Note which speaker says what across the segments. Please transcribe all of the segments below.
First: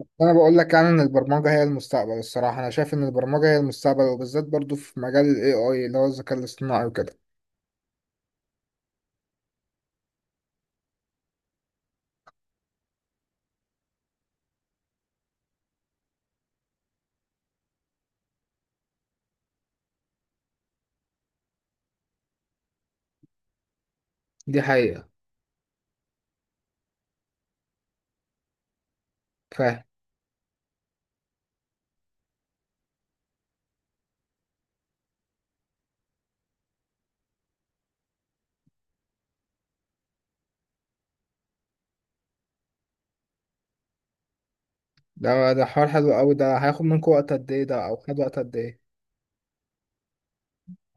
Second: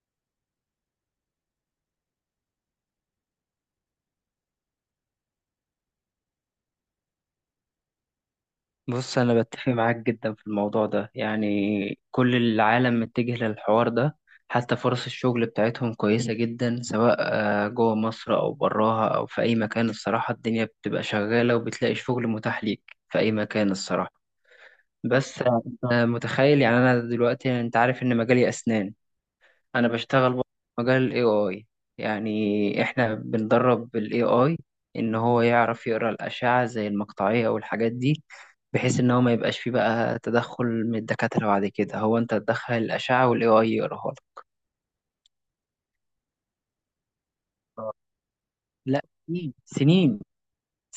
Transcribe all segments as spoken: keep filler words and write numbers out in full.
Speaker 1: انا بقول لك يعني ان البرمجه هي المستقبل. الصراحه انا شايف ان البرمجه هي المستقبل، وبالذات برضو في مجال الاي اي اللي هو الذكاء الاصطناعي وكده.
Speaker 2: بص، أنا بتفق معاك جدا في الموضوع ده. يعني كل العالم متجه للحوار ده. حتى فرص الشغل بتاعتهم كويسة جدا، سواء آه، جوه مصر أو براها أو في أي مكان، الصراحة. الدنيا بتبقى شغالة وبتلاقي شغل متاح ليك في أي مكان، الصراحة.
Speaker 1: دي حقيقة.
Speaker 2: بس آه، أنت متخيل؟ يعني أنا دلوقتي أنت عارف إن مجالي أسنان.
Speaker 1: فاهم.
Speaker 2: انا بشتغل برضه في مجال الاي اي. يعني احنا بندرب الاي اي ان هو يعرف يقرا الاشعه زي المقطعيه والحاجات دي. بحيث ان هو ما يبقاش فيه بقى تدخل من الدكاتره، بعد كده هو انت تدخل الاشعه والاي اي يقراها لك.
Speaker 1: ده ده حوار حلو قوي. ده هياخد منكم وقت قد ايه؟ ده او خد وقت قد ايه؟
Speaker 2: لا، سنين سنين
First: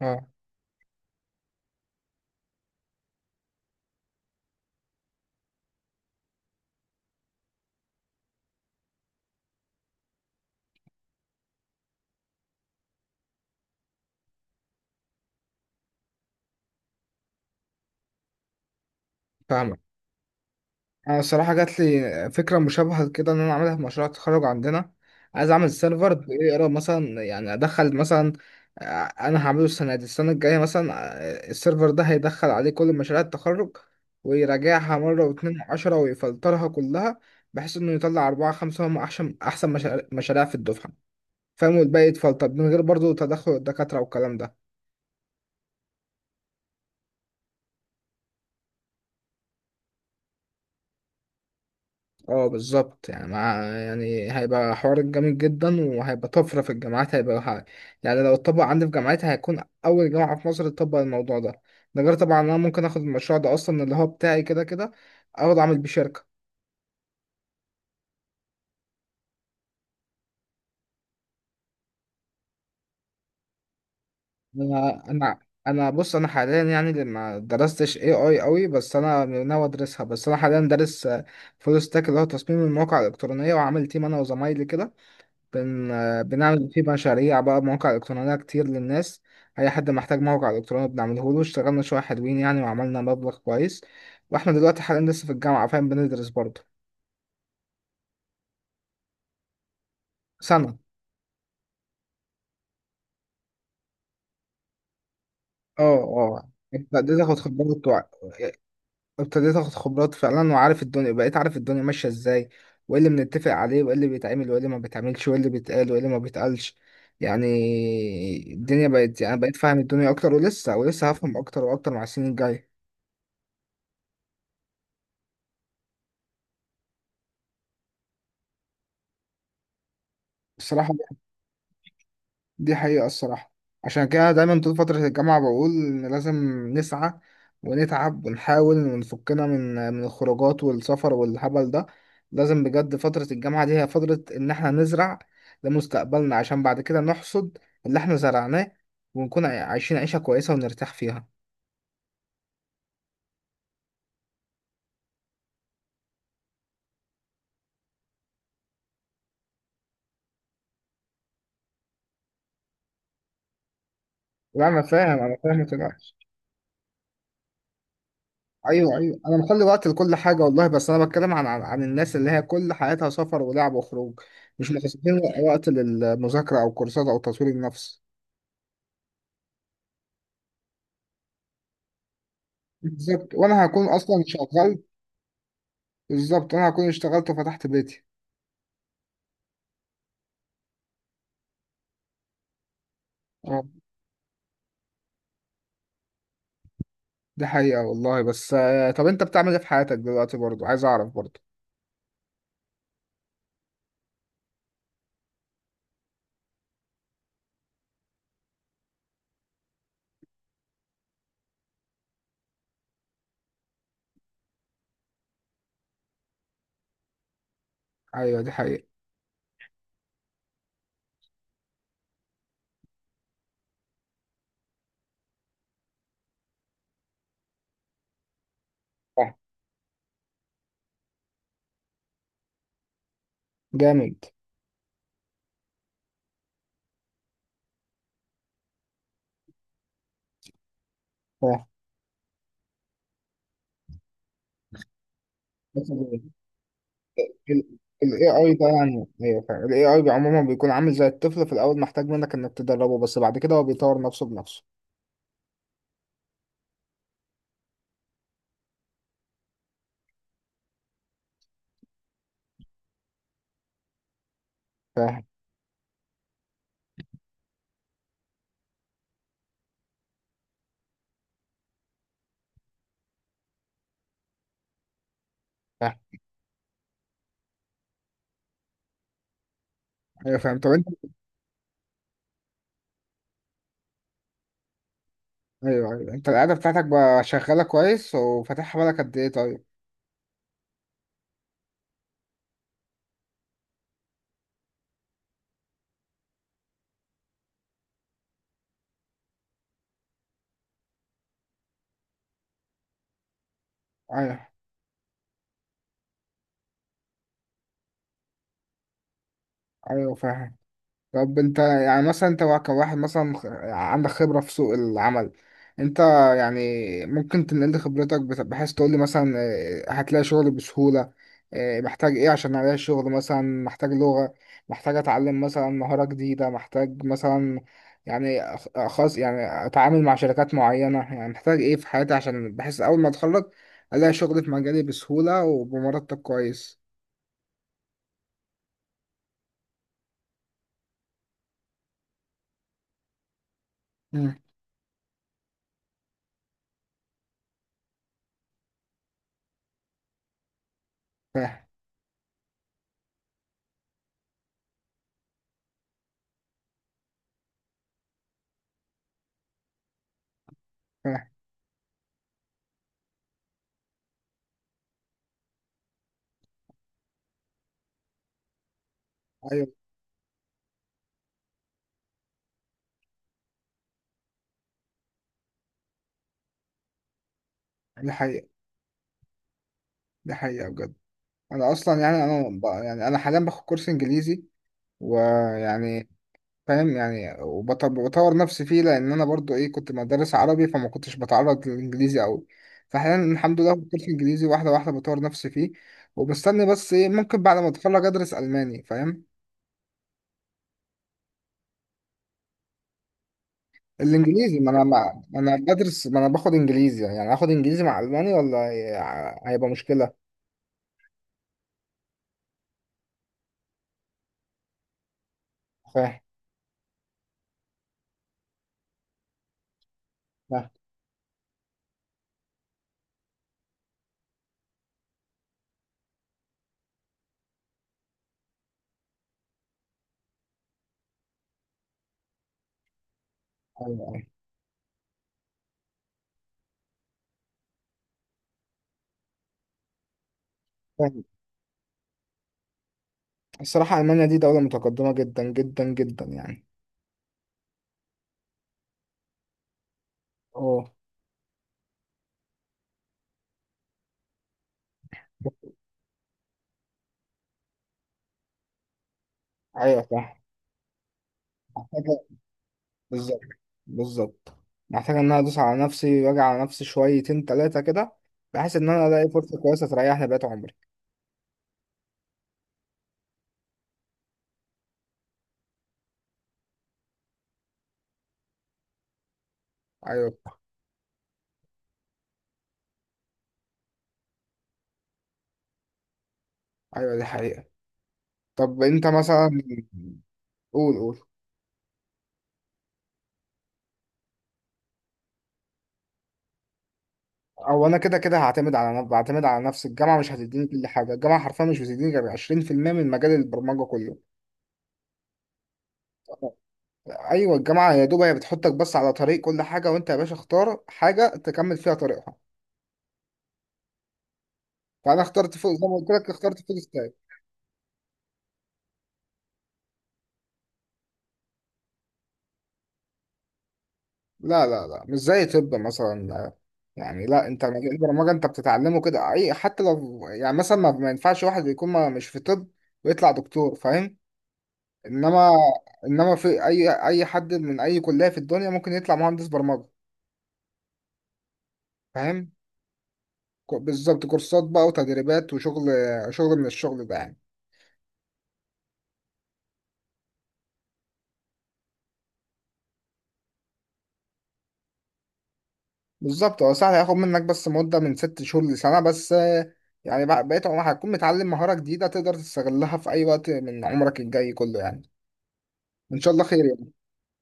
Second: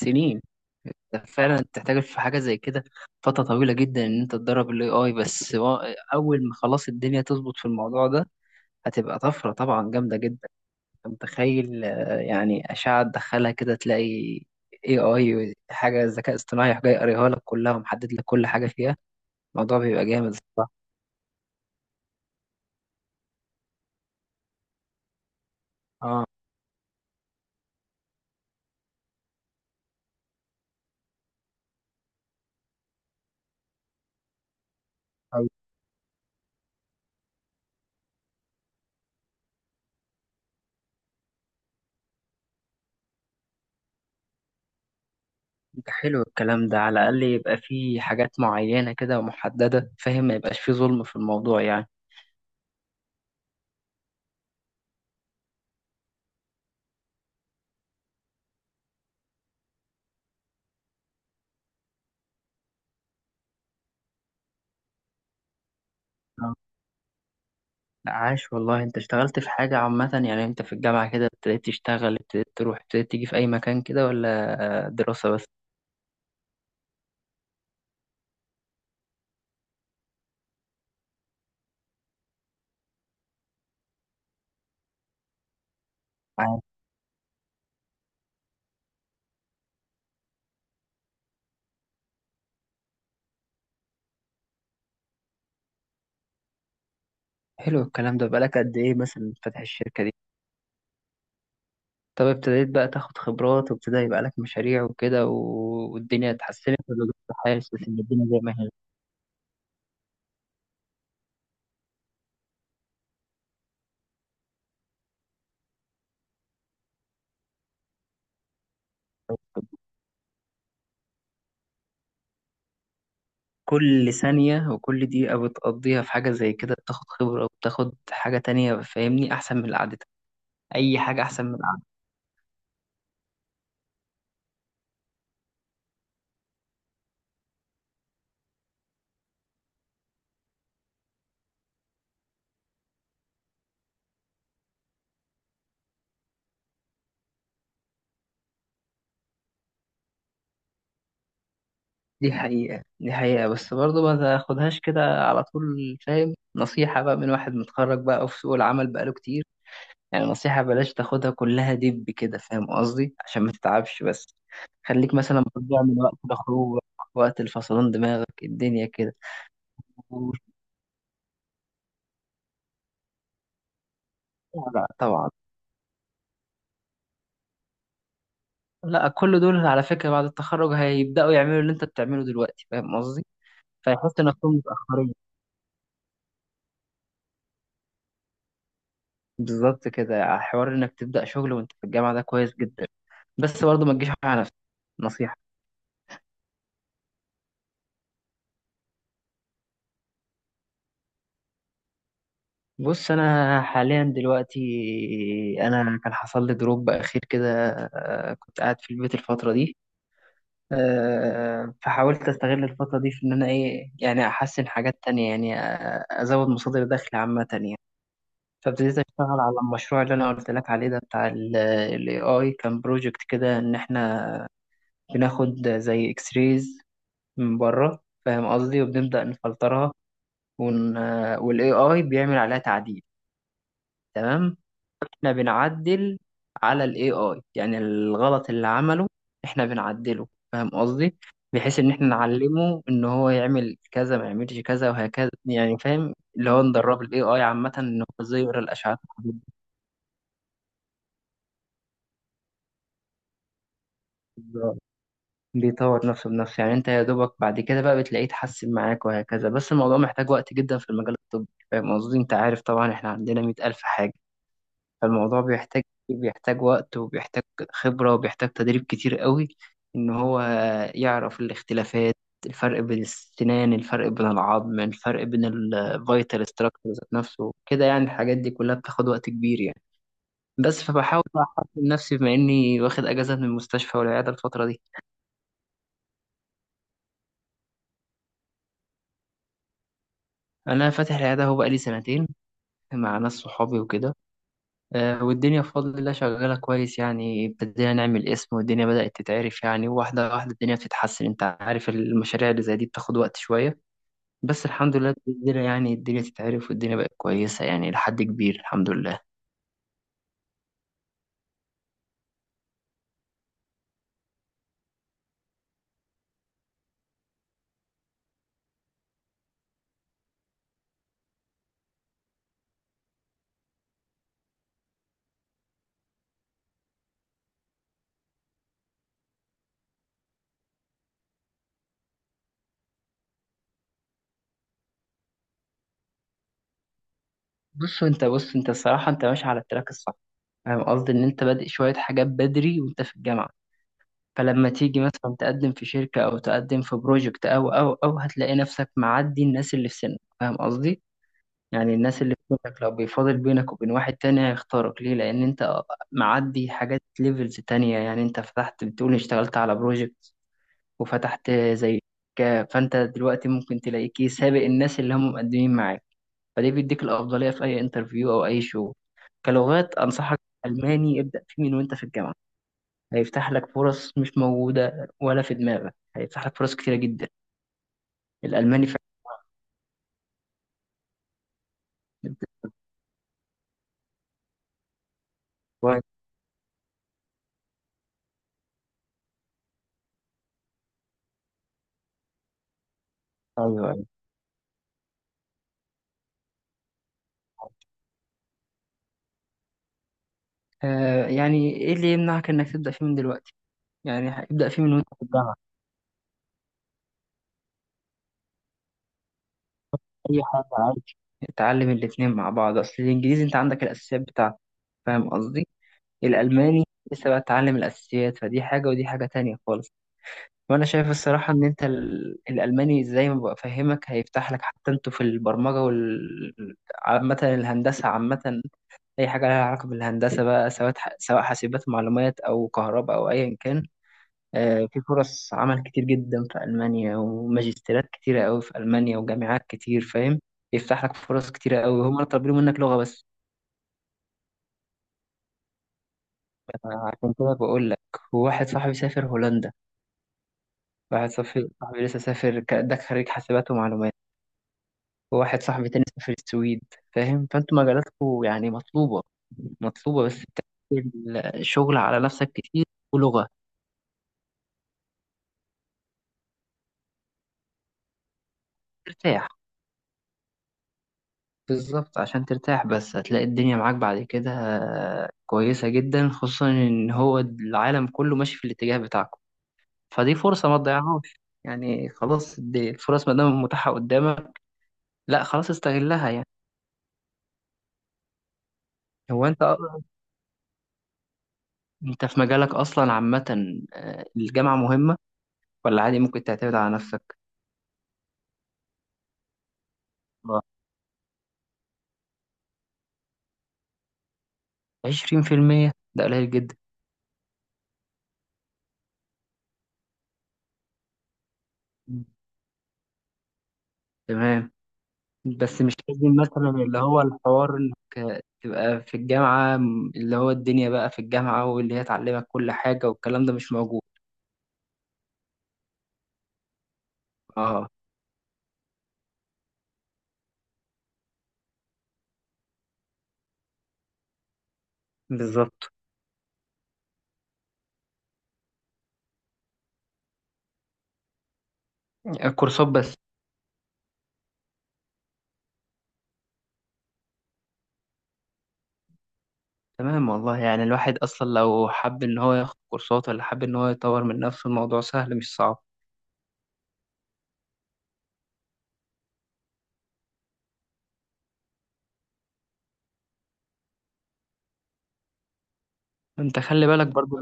Speaker 1: اه،
Speaker 2: ده فعلا تحتاج في حاجه زي كده فتره طويله جدا ان انت تدرب الاي اي بس و- اول ما خلاص الدنيا تظبط في الموضوع ده هتبقى طفره طبعا جامده جدا. متخيل؟ آه، يعني أشعة تدخلها كده تلاقي إيه آي، حاجة ذكاء اصطناعي يروح جاي قاريها لك كلها ومحدد لك كل حاجة فيها. الموضوع
Speaker 1: فاهمك.
Speaker 2: بيبقى جامد، الصراحة.
Speaker 1: انا الصراحه جات لي فكره مشابهه كده ان انا اعملها في مشروع التخرج عندنا. عايز اعمل سيرفر
Speaker 2: اه،
Speaker 1: بيقرا مثلا، يعني ادخل مثلا. آه، انا هعمله السنه دي، السنه الجايه مثلا. آه، السيرفر ده هيدخل عليه كل مشاريع التخرج ويراجعها مره
Speaker 2: طيب.
Speaker 1: واتنين وعشرة ويفلترها كلها، بحيث انه يطلع اربعه خمسه هم احسن احسن مشاريع مشاريع في الدفعه، فاهم، والباقي يتفلتر من غير برضو تدخل الدكاتره والكلام ده.
Speaker 2: ده حلو الكلام ده، على الأقل يبقى فيه حاجات معينة كده ومحددة، فاهم؟ ما يبقاش فيه ظلم في الموضوع يعني.
Speaker 1: اه بالظبط، يعني مع يعني هيبقى حوار جامد جدا، وهيبقى طفرة في الجامعات، هيبقى ح- يعني لو اتطبق عندي في جامعتي هيكون أول جامعة في مصر تطبق الموضوع ده. ده غير طبعا أنا ممكن آخد المشروع ده أصلا اللي هو بتاعي كده كده، أقعد أعمل بيه شركة.
Speaker 2: آه. لا، عاش والله. انت اشتغلت في حاجة عامة؟ يعني انت في الجامعة كده ابتديت تشتغل، ابتديت تروح ابتديت تيجي في أي مكان كده ولا آه،
Speaker 1: أنا
Speaker 2: دراسة
Speaker 1: أنا
Speaker 2: بس؟
Speaker 1: أنا، بص، أنا حاليا يعني اللي ما درستش إيه آي أوي، بس أنا ناوي أدرسها. بس أنا حاليا دارس فول ستاك اللي هو تصميم المواقع الإلكترونية، وعامل تيم أنا وزمايلي كده. بن...
Speaker 2: عاش.
Speaker 1: بنعمل فيه مشاريع بقى، مواقع إلكترونية كتير للناس. أي حد محتاج موقع إلكتروني بنعمله له. اشتغلنا شوية حلوين يعني، وعملنا مبلغ كويس، وإحنا دلوقتي حاليا لسه في الجامعة، فاهم، بندرس برضه.
Speaker 2: حلو الكلام ده. بقالك قد إيه مثلا فاتح الشركة دي؟
Speaker 1: سنة.
Speaker 2: طب ابتديت بقى تاخد خبرات وابتدى يبقى لك مشاريع وكده
Speaker 1: اه،
Speaker 2: و- والدنيا
Speaker 1: اه،
Speaker 2: اتحسنت ولا
Speaker 1: ابتديت
Speaker 2: لسه
Speaker 1: اخد
Speaker 2: حاسس
Speaker 1: خبرات
Speaker 2: ان
Speaker 1: وع...
Speaker 2: الدنيا زي ما هي؟
Speaker 1: ابتديت اخد خبرات فعلا، وعارف الدنيا، بقيت عارف الدنيا ماشية ازاي، وايه اللي بنتفق عليه وايه اللي بيتعمل وايه اللي ما بيتعملش وايه اللي بيتقال وايه اللي ما بيتقالش، يعني. الدنيا بقت، يعني بقيت فاهم الدنيا اكتر، ولسه ولسه هفهم اكتر واكتر مع السنين الجاية.
Speaker 2: كل ثانية وكل دقيقة بتقضيها في حاجة زي كده بتاخد خبرة وبتاخد حاجة تانية، فاهمني؟ أحسن من اللي عادتها.
Speaker 1: الصراحة،
Speaker 2: أي حاجة أحسن من العادة.
Speaker 1: دي حقيقة الصراحة. عشان كده دايما طول فترة الجامعة بقول إن لازم نسعى ونتعب ونحاول ونفكنا من من الخروجات والسفر والهبل ده. لازم بجد فترة الجامعة دي هي فترة إن إحنا نزرع لمستقبلنا، عشان بعد كده نحصد اللي إحنا زرعناه، ونكون عايشين عيشة كويسة ونرتاح فيها.
Speaker 2: دي حقيقة، دي حقيقة. بس برضه ما تاخدهاش كده على طول، فاهم؟ نصيحة بقى من واحد متخرج بقى وفي سوق العمل بقاله كتير. يعني نصيحة، بلاش تاخدها كلها دب كده، فاهم قصدي؟ عشان ما تتعبش بس.
Speaker 1: لا، أنا
Speaker 2: خليك
Speaker 1: فاهم، أنا
Speaker 2: مثلا
Speaker 1: فاهم، ما
Speaker 2: بتضيع من وقت
Speaker 1: تقلقش.
Speaker 2: لخروج، وقت الفصلان دماغك الدنيا
Speaker 1: ايوه،
Speaker 2: كده.
Speaker 1: ايوه، انا مخلي وقت لكل
Speaker 2: ومش-
Speaker 1: حاجه والله، بس انا بتكلم عن عن, عن الناس اللي هي كل حياتها سفر ولعب وخروج، مش
Speaker 2: لا
Speaker 1: مخصصين
Speaker 2: طبعا.
Speaker 1: وق- وقت للمذاكره او كورسات او تطوير النفس.
Speaker 2: لا، كل دول على فكرة بعد التخرج هيبدأوا يعملوا اللي انت بتعمله دلوقتي، فاهم قصدي؟
Speaker 1: بالظبط، وانا هكون اصلا
Speaker 2: فيحسوا نفسهم
Speaker 1: شغال.
Speaker 2: متأخرين.
Speaker 1: بالظبط، انا هكون اشتغلت وفتحت بيتي.
Speaker 2: بالظبط، كده حوار انك تبدأ شغل وانت في الجامعة ده كويس جدا.
Speaker 1: اه
Speaker 2: بس برضه ما تجيش على نفسك، نصيحة.
Speaker 1: دي حقيقه والله. بس آه، طب انت بتعمل ايه في حياتك دلوقتي برضو؟ عايز اعرف برضو.
Speaker 2: بص، انا حاليا دلوقتي انا كان حصل لي دروب اخير كده. آه، كنت قاعد في البيت الفتره دي. آه، فحاولت استغل الفتره دي في ان انا ايه يعني احسن حاجات تانية، يعني آه، ازود مصادر دخل عامه يعني.
Speaker 1: ايوه دي حقيقه.
Speaker 2: فابتديت اشتغل على المشروع اللي انا قلت لك عليه ده، بتاع الاي اي. كان بروجكت كده ان احنا بناخد زي اكس ريز من بره، فاهم قصدي؟ وبنبدا
Speaker 1: صح.
Speaker 2: نفلترها ون... والاي اي بيعمل عليها تعديل.
Speaker 1: جامد.
Speaker 2: تمام، احنا بنعدل على الاي اي، يعني الغلط اللي عمله احنا بنعدله، فاهم قصدي؟
Speaker 1: صح.
Speaker 2: بحيث ان احنا نعلمه ان هو يعمل كذا ما يعملش كذا وهكذا، يعني
Speaker 1: بس
Speaker 2: فاهم؟
Speaker 1: ال
Speaker 2: اللي هو ندرب الاي اي عامه ان هو
Speaker 1: ال
Speaker 2: ازاي
Speaker 1: إيه آي
Speaker 2: يقرا
Speaker 1: ده،
Speaker 2: الاشعات.
Speaker 1: يعني ايوه فعلا ال اي اي عموما بيكون عامل زي الطفل في الاول، محتاج منك انك تدربه، بس بعد كده هو بيطور نفسه بنفسه.
Speaker 2: بالظبط. بيطور نفسه بنفسه، يعني انت يا دوبك بعد كده بقى بتلاقيه يتحسن معاك وهكذا. بس الموضوع محتاج وقت جدا في المجال الطبي، فاهم قصدي؟ انت عارف طبعا احنا عندنا مية ألف حاجه. فالموضوع بيحتاج بيحتاج وقت وبيحتاج خبرة وبيحتاج تدريب كتير قوي، إن هو يعرف الاختلافات. الفرق بين السنان، الفرق بين العظم، الفرق بين
Speaker 1: فاهم.
Speaker 2: الفيتال ستراكشر ذات نفسه كده، يعني الحاجات دي كلها بتاخد وقت كبير يعني.
Speaker 1: ايوه فاهم. طب
Speaker 2: بس
Speaker 1: انت؟
Speaker 2: فبحاول بقى أحسن نفسي، بما إني واخد أجازة من المستشفى والعيادة الفترة دي.
Speaker 1: ايوه، ايوه، انت القعده بتاعتك بقى شغاله كويس، وفاتحها بالك قد ايه؟ طيب.
Speaker 2: أنا فاتح العيادة هو بقالي سنتين، مع ناس صحابي وكده. آه، والدنيا بفضل الله شغالة كويس، يعني ابتدينا نعمل اسم والدنيا بدأت تتعرف، يعني واحدة واحدة الدنيا بتتحسن. انت عارف المشاريع اللي زي دي بتاخد وقت شوية.
Speaker 1: ايوه،
Speaker 2: بس الحمد لله الدنيا يعني الدنيا تتعرف، والدنيا بقت كويس يعني لحد كبير، الحمد لله.
Speaker 1: ايوه. فاهم. طب انت يعني مثلا، انت وا- كواحد مثلا خ- عندك خبرة في سوق العمل. انت يعني ممكن تنقل لي خبرتك بت- بحيث تقول لي مثلا اه، هتلاقي شغل بسهولة. اه، محتاج ايه عشان الاقي شغل؟ مثلا محتاج لغة، محتاج اتعلم مثلا مهارة جديدة، محتاج مثلا، يعني أخ- خاص، يعني اتعامل مع شركات معينة. يعني محتاج ايه في حياتي عشان بحيث اول ما اتخرج الاقي شغل في مجالي بسهولة وبمرتب كويس؟
Speaker 2: بص انت بص انت الصراحة انت ماشي على التراك الصح، فاهم قصدي؟ ان انت بادئ شوية حاجات بدري وانت في الجامعة.
Speaker 1: مم.
Speaker 2: فلما تيجي مثلا تقدم في شركة او تقدم في بروجكت او او او هتلاقي نفسك معدي الناس اللي في سنك، فاهم قصدي؟
Speaker 1: فاهم.
Speaker 2: يعني الناس اللي في بينك، لو بيفاضل بينك وبين واحد تاني هيختارك ليه؟ لأن أنت معدي حاجات ليفلز تانية، يعني أنت فتحت بتقول اشتغلت على بروجكت
Speaker 1: فاهم.
Speaker 2: وفتحت زي ك- فأنت دلوقتي ممكن تلاقيك إيه، سابق الناس اللي هم مقدمين معاك. فده بيديك الأفضلية في أي انترفيو أو أي شغل.
Speaker 1: ايوه
Speaker 2: كلغات أنصحك ألماني، ابدأ فيه من وأنت في الجامعة. هيفتح لك فرص مش موجودة ولا في دماغك، هيفتح لك فرص كتيرة جدا،
Speaker 1: دي حقيقة،
Speaker 2: الألماني فعلا.
Speaker 1: دي حقيقة بجد. انا اصلا يعني انا ب... يعني انا حاليا باخد كورس انجليزي ويعني،
Speaker 2: كويس.
Speaker 1: فاهم يعني، وبطور نفسي فيه، لان انا برضو ايه كنت مدرس عربي، فما كنتش بتعرض للانجليزي قوي. فحاليا الحمد لله باخد
Speaker 2: أيوه، أيوه.
Speaker 1: كورس انجليزي، واحده واحده بطور نفسي فيه، وبستني بس ايه ممكن بعد ما اتخرج ادرس الماني، فاهم.
Speaker 2: آه، يعني إيه اللي يمنعك إنك تبدأ فيه من دلوقتي؟ يعني
Speaker 1: الانجليزي،
Speaker 2: ابدأ
Speaker 1: ما
Speaker 2: فيه
Speaker 1: انا
Speaker 2: من وانت في
Speaker 1: ما ما
Speaker 2: الجامعة،
Speaker 1: انا بدرس، ما انا باخد انجليزي، يعني اخد انجليزي مع الماني، ولا هي- هيبقى مشكله؟
Speaker 2: أي حاجة عادي. اتعلم الاتنين مع بعض. أصل الإنجليزي أنت عندك الأساسيات بتاعته، فاهم قصدي؟
Speaker 1: فاهم.
Speaker 2: الألماني لسه بقى تتعلم الأساسيات، فدي حاجة ودي حاجة تانية خالص.
Speaker 1: فاهم.
Speaker 2: وأنا شايف الصراحة إن أنت ال- الألماني زي ما بفهمك هيفتح لك، حتى أنتوا في البرمجة وال عامة، الهندسة عامة. أي حاجة لها علاقة بالهندسة بقى، سواء سواء حاسبات معلومات أو كهرباء أو أيا كان.
Speaker 1: أيوة، أيوة.
Speaker 2: آه، في فرص عمل كتير جدا في ألمانيا، وماجستيرات كتيرة قوي في ألمانيا، وجامعات كتير، فاهم؟ يفتح لك
Speaker 1: فاهم.
Speaker 2: فرص كتيرة قوي، هما طالبين منك لغة بس.
Speaker 1: الصراحه المانيا دي دوله متقدمه جدا جدا جدا يعني.
Speaker 2: عشان كده بقول لك. وواحد صاحبي سافر هولندا،
Speaker 1: اه.
Speaker 2: واحد صاحبي صاحبي لسه سافر ك- ده خريج حاسبات ومعلومات، وواحد صاحبي تاني سافر السويد، فاهم؟ فانتوا مجالاتكم يعني مطلوبة،
Speaker 1: ايوه
Speaker 2: مطلوبة.
Speaker 1: صح.
Speaker 2: بس بتعمل شغل
Speaker 1: محتاجة.
Speaker 2: على نفسك كتير
Speaker 1: بالظبط.
Speaker 2: ولغة.
Speaker 1: بالظبط. محتاجة ان انا ادوس على نفسي واجي على نفسي شويتين تلاتة كده، بحيث ان انا الاقي
Speaker 2: ترتاح،
Speaker 1: فرصة كويسة تريحني بقيت عمري.
Speaker 2: بالظبط، عشان ترتاح. بس هتلاقي الدنيا معاك بعد كده كويسة جدا، خصوصا إن هو العالم كله ماشي في الاتجاه بتاعكم.
Speaker 1: ايوه،
Speaker 2: فدي فرصة ما تضيعهاش، يعني خلاص دي الفرص ما دام متاحة قدامك، لا خلاص استغلها يعني.
Speaker 1: ايوه، دي حقيقة. طب انت
Speaker 2: هو
Speaker 1: مثلا؟
Speaker 2: أنت أ-
Speaker 1: قول قول.
Speaker 2: أنت في مجالك أصلا عامة آه، الجامعة مهمة ولا عادي ممكن تعتمد على نفسك؟
Speaker 1: او انا كده كده هعتمد على نفسي، بعتمد على نفسي. الجامعة مش
Speaker 2: آه،
Speaker 1: هتديني كل حاجة، الجامعة حرفيا مش بتديني غير عشرين في المية من مجال البرمجة كله.
Speaker 2: عشرين في المية ده قليل جدا.
Speaker 1: ايوه، الجامعة يا دوب هي بتحطك بس على طريق كل حاجة، وانت يا باشا اختار حاجة تكمل فيها طريقها.
Speaker 2: تمام.
Speaker 1: فانا اخترت فوق
Speaker 2: بس
Speaker 1: زي
Speaker 2: مش
Speaker 1: ما قلت لك،
Speaker 2: لازم
Speaker 1: اخترت
Speaker 2: مثلا
Speaker 1: فوق.
Speaker 2: اللي هو الحوار انك تبقى في الجامعة م- اللي هو الدنيا بقى في الجامعة واللي هي تعلمك كل حاجة، والكلام ده مش موجود.
Speaker 1: لا، لا، لا، مش زي طب مثلا. يعني لا، انت
Speaker 2: اه،
Speaker 1: مجال البرمجه انت بتتعلمه كده اي، حتى لو يعني مثلا ما ما ينفعش واحد يكون ما مش في طب ويطلع دكتور، فاهم؟ انما
Speaker 2: بالظبط،
Speaker 1: انما في اي اي حد من اي كليه في الدنيا ممكن يطلع مهندس برمجه، فاهم؟
Speaker 2: كورسات بس.
Speaker 1: كو- بالظبط، كورسات بقى وتدريبات وشغل، شغل من الشغل ده يعني.
Speaker 2: تمام والله، يعني الواحد اصلا لو حب ان هو ياخد كورسات ولا حب ان هو يطور من نفسه، الموضوع سهل مش صعب.
Speaker 1: بالظبط هو سهل، هياخد منك بس مده من ست شهور لسنه، بس آه، يعني بقى- بقيت عمرك هتكون متعلم مهاره جديده تقدر تستغلها في اي وقت من عمرك الجاي كله يعني، ان شاء الله
Speaker 2: انت
Speaker 1: خير.
Speaker 2: خلي بالك برضو،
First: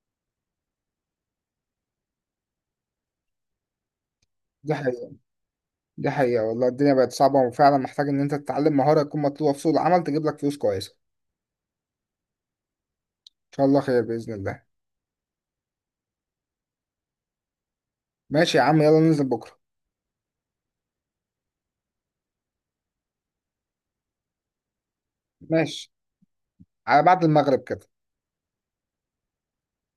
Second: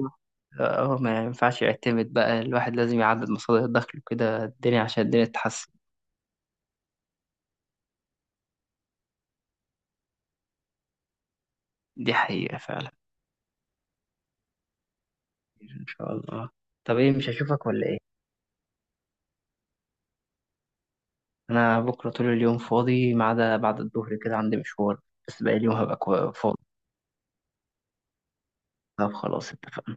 Speaker 2: اه، ما ينفعش يعتمد بقى. الواحد لازم يعدد مصادر دخله كده
Speaker 1: دي
Speaker 2: الدنيا، عشان
Speaker 1: حقيقة،
Speaker 2: الدنيا تتحسن.
Speaker 1: دي حقيقة والله، الدنيا بقت صعبة، وفعلا محتاج إن أنت تتعلم مهارة تكون مطلوبة في سوق العمل تجيب لك فلوس كويسة.
Speaker 2: دي حقيقة فعلا.
Speaker 1: إن شاء الله خير بإذن الله.
Speaker 2: ان شاء الله. طب ايه، مش هشوفك ولا ايه؟
Speaker 1: ماشي يا عم، يلا ننزل بكرة.
Speaker 2: انا بكره طول اليوم فاضي، ما عدا بعد الظهر كده عندي مشوار، بس باقي اليوم
Speaker 1: ماشي،
Speaker 2: هبقى كوا- فاضي.
Speaker 1: على بعد المغرب كده.
Speaker 2: طب خلاص، اتفقنا.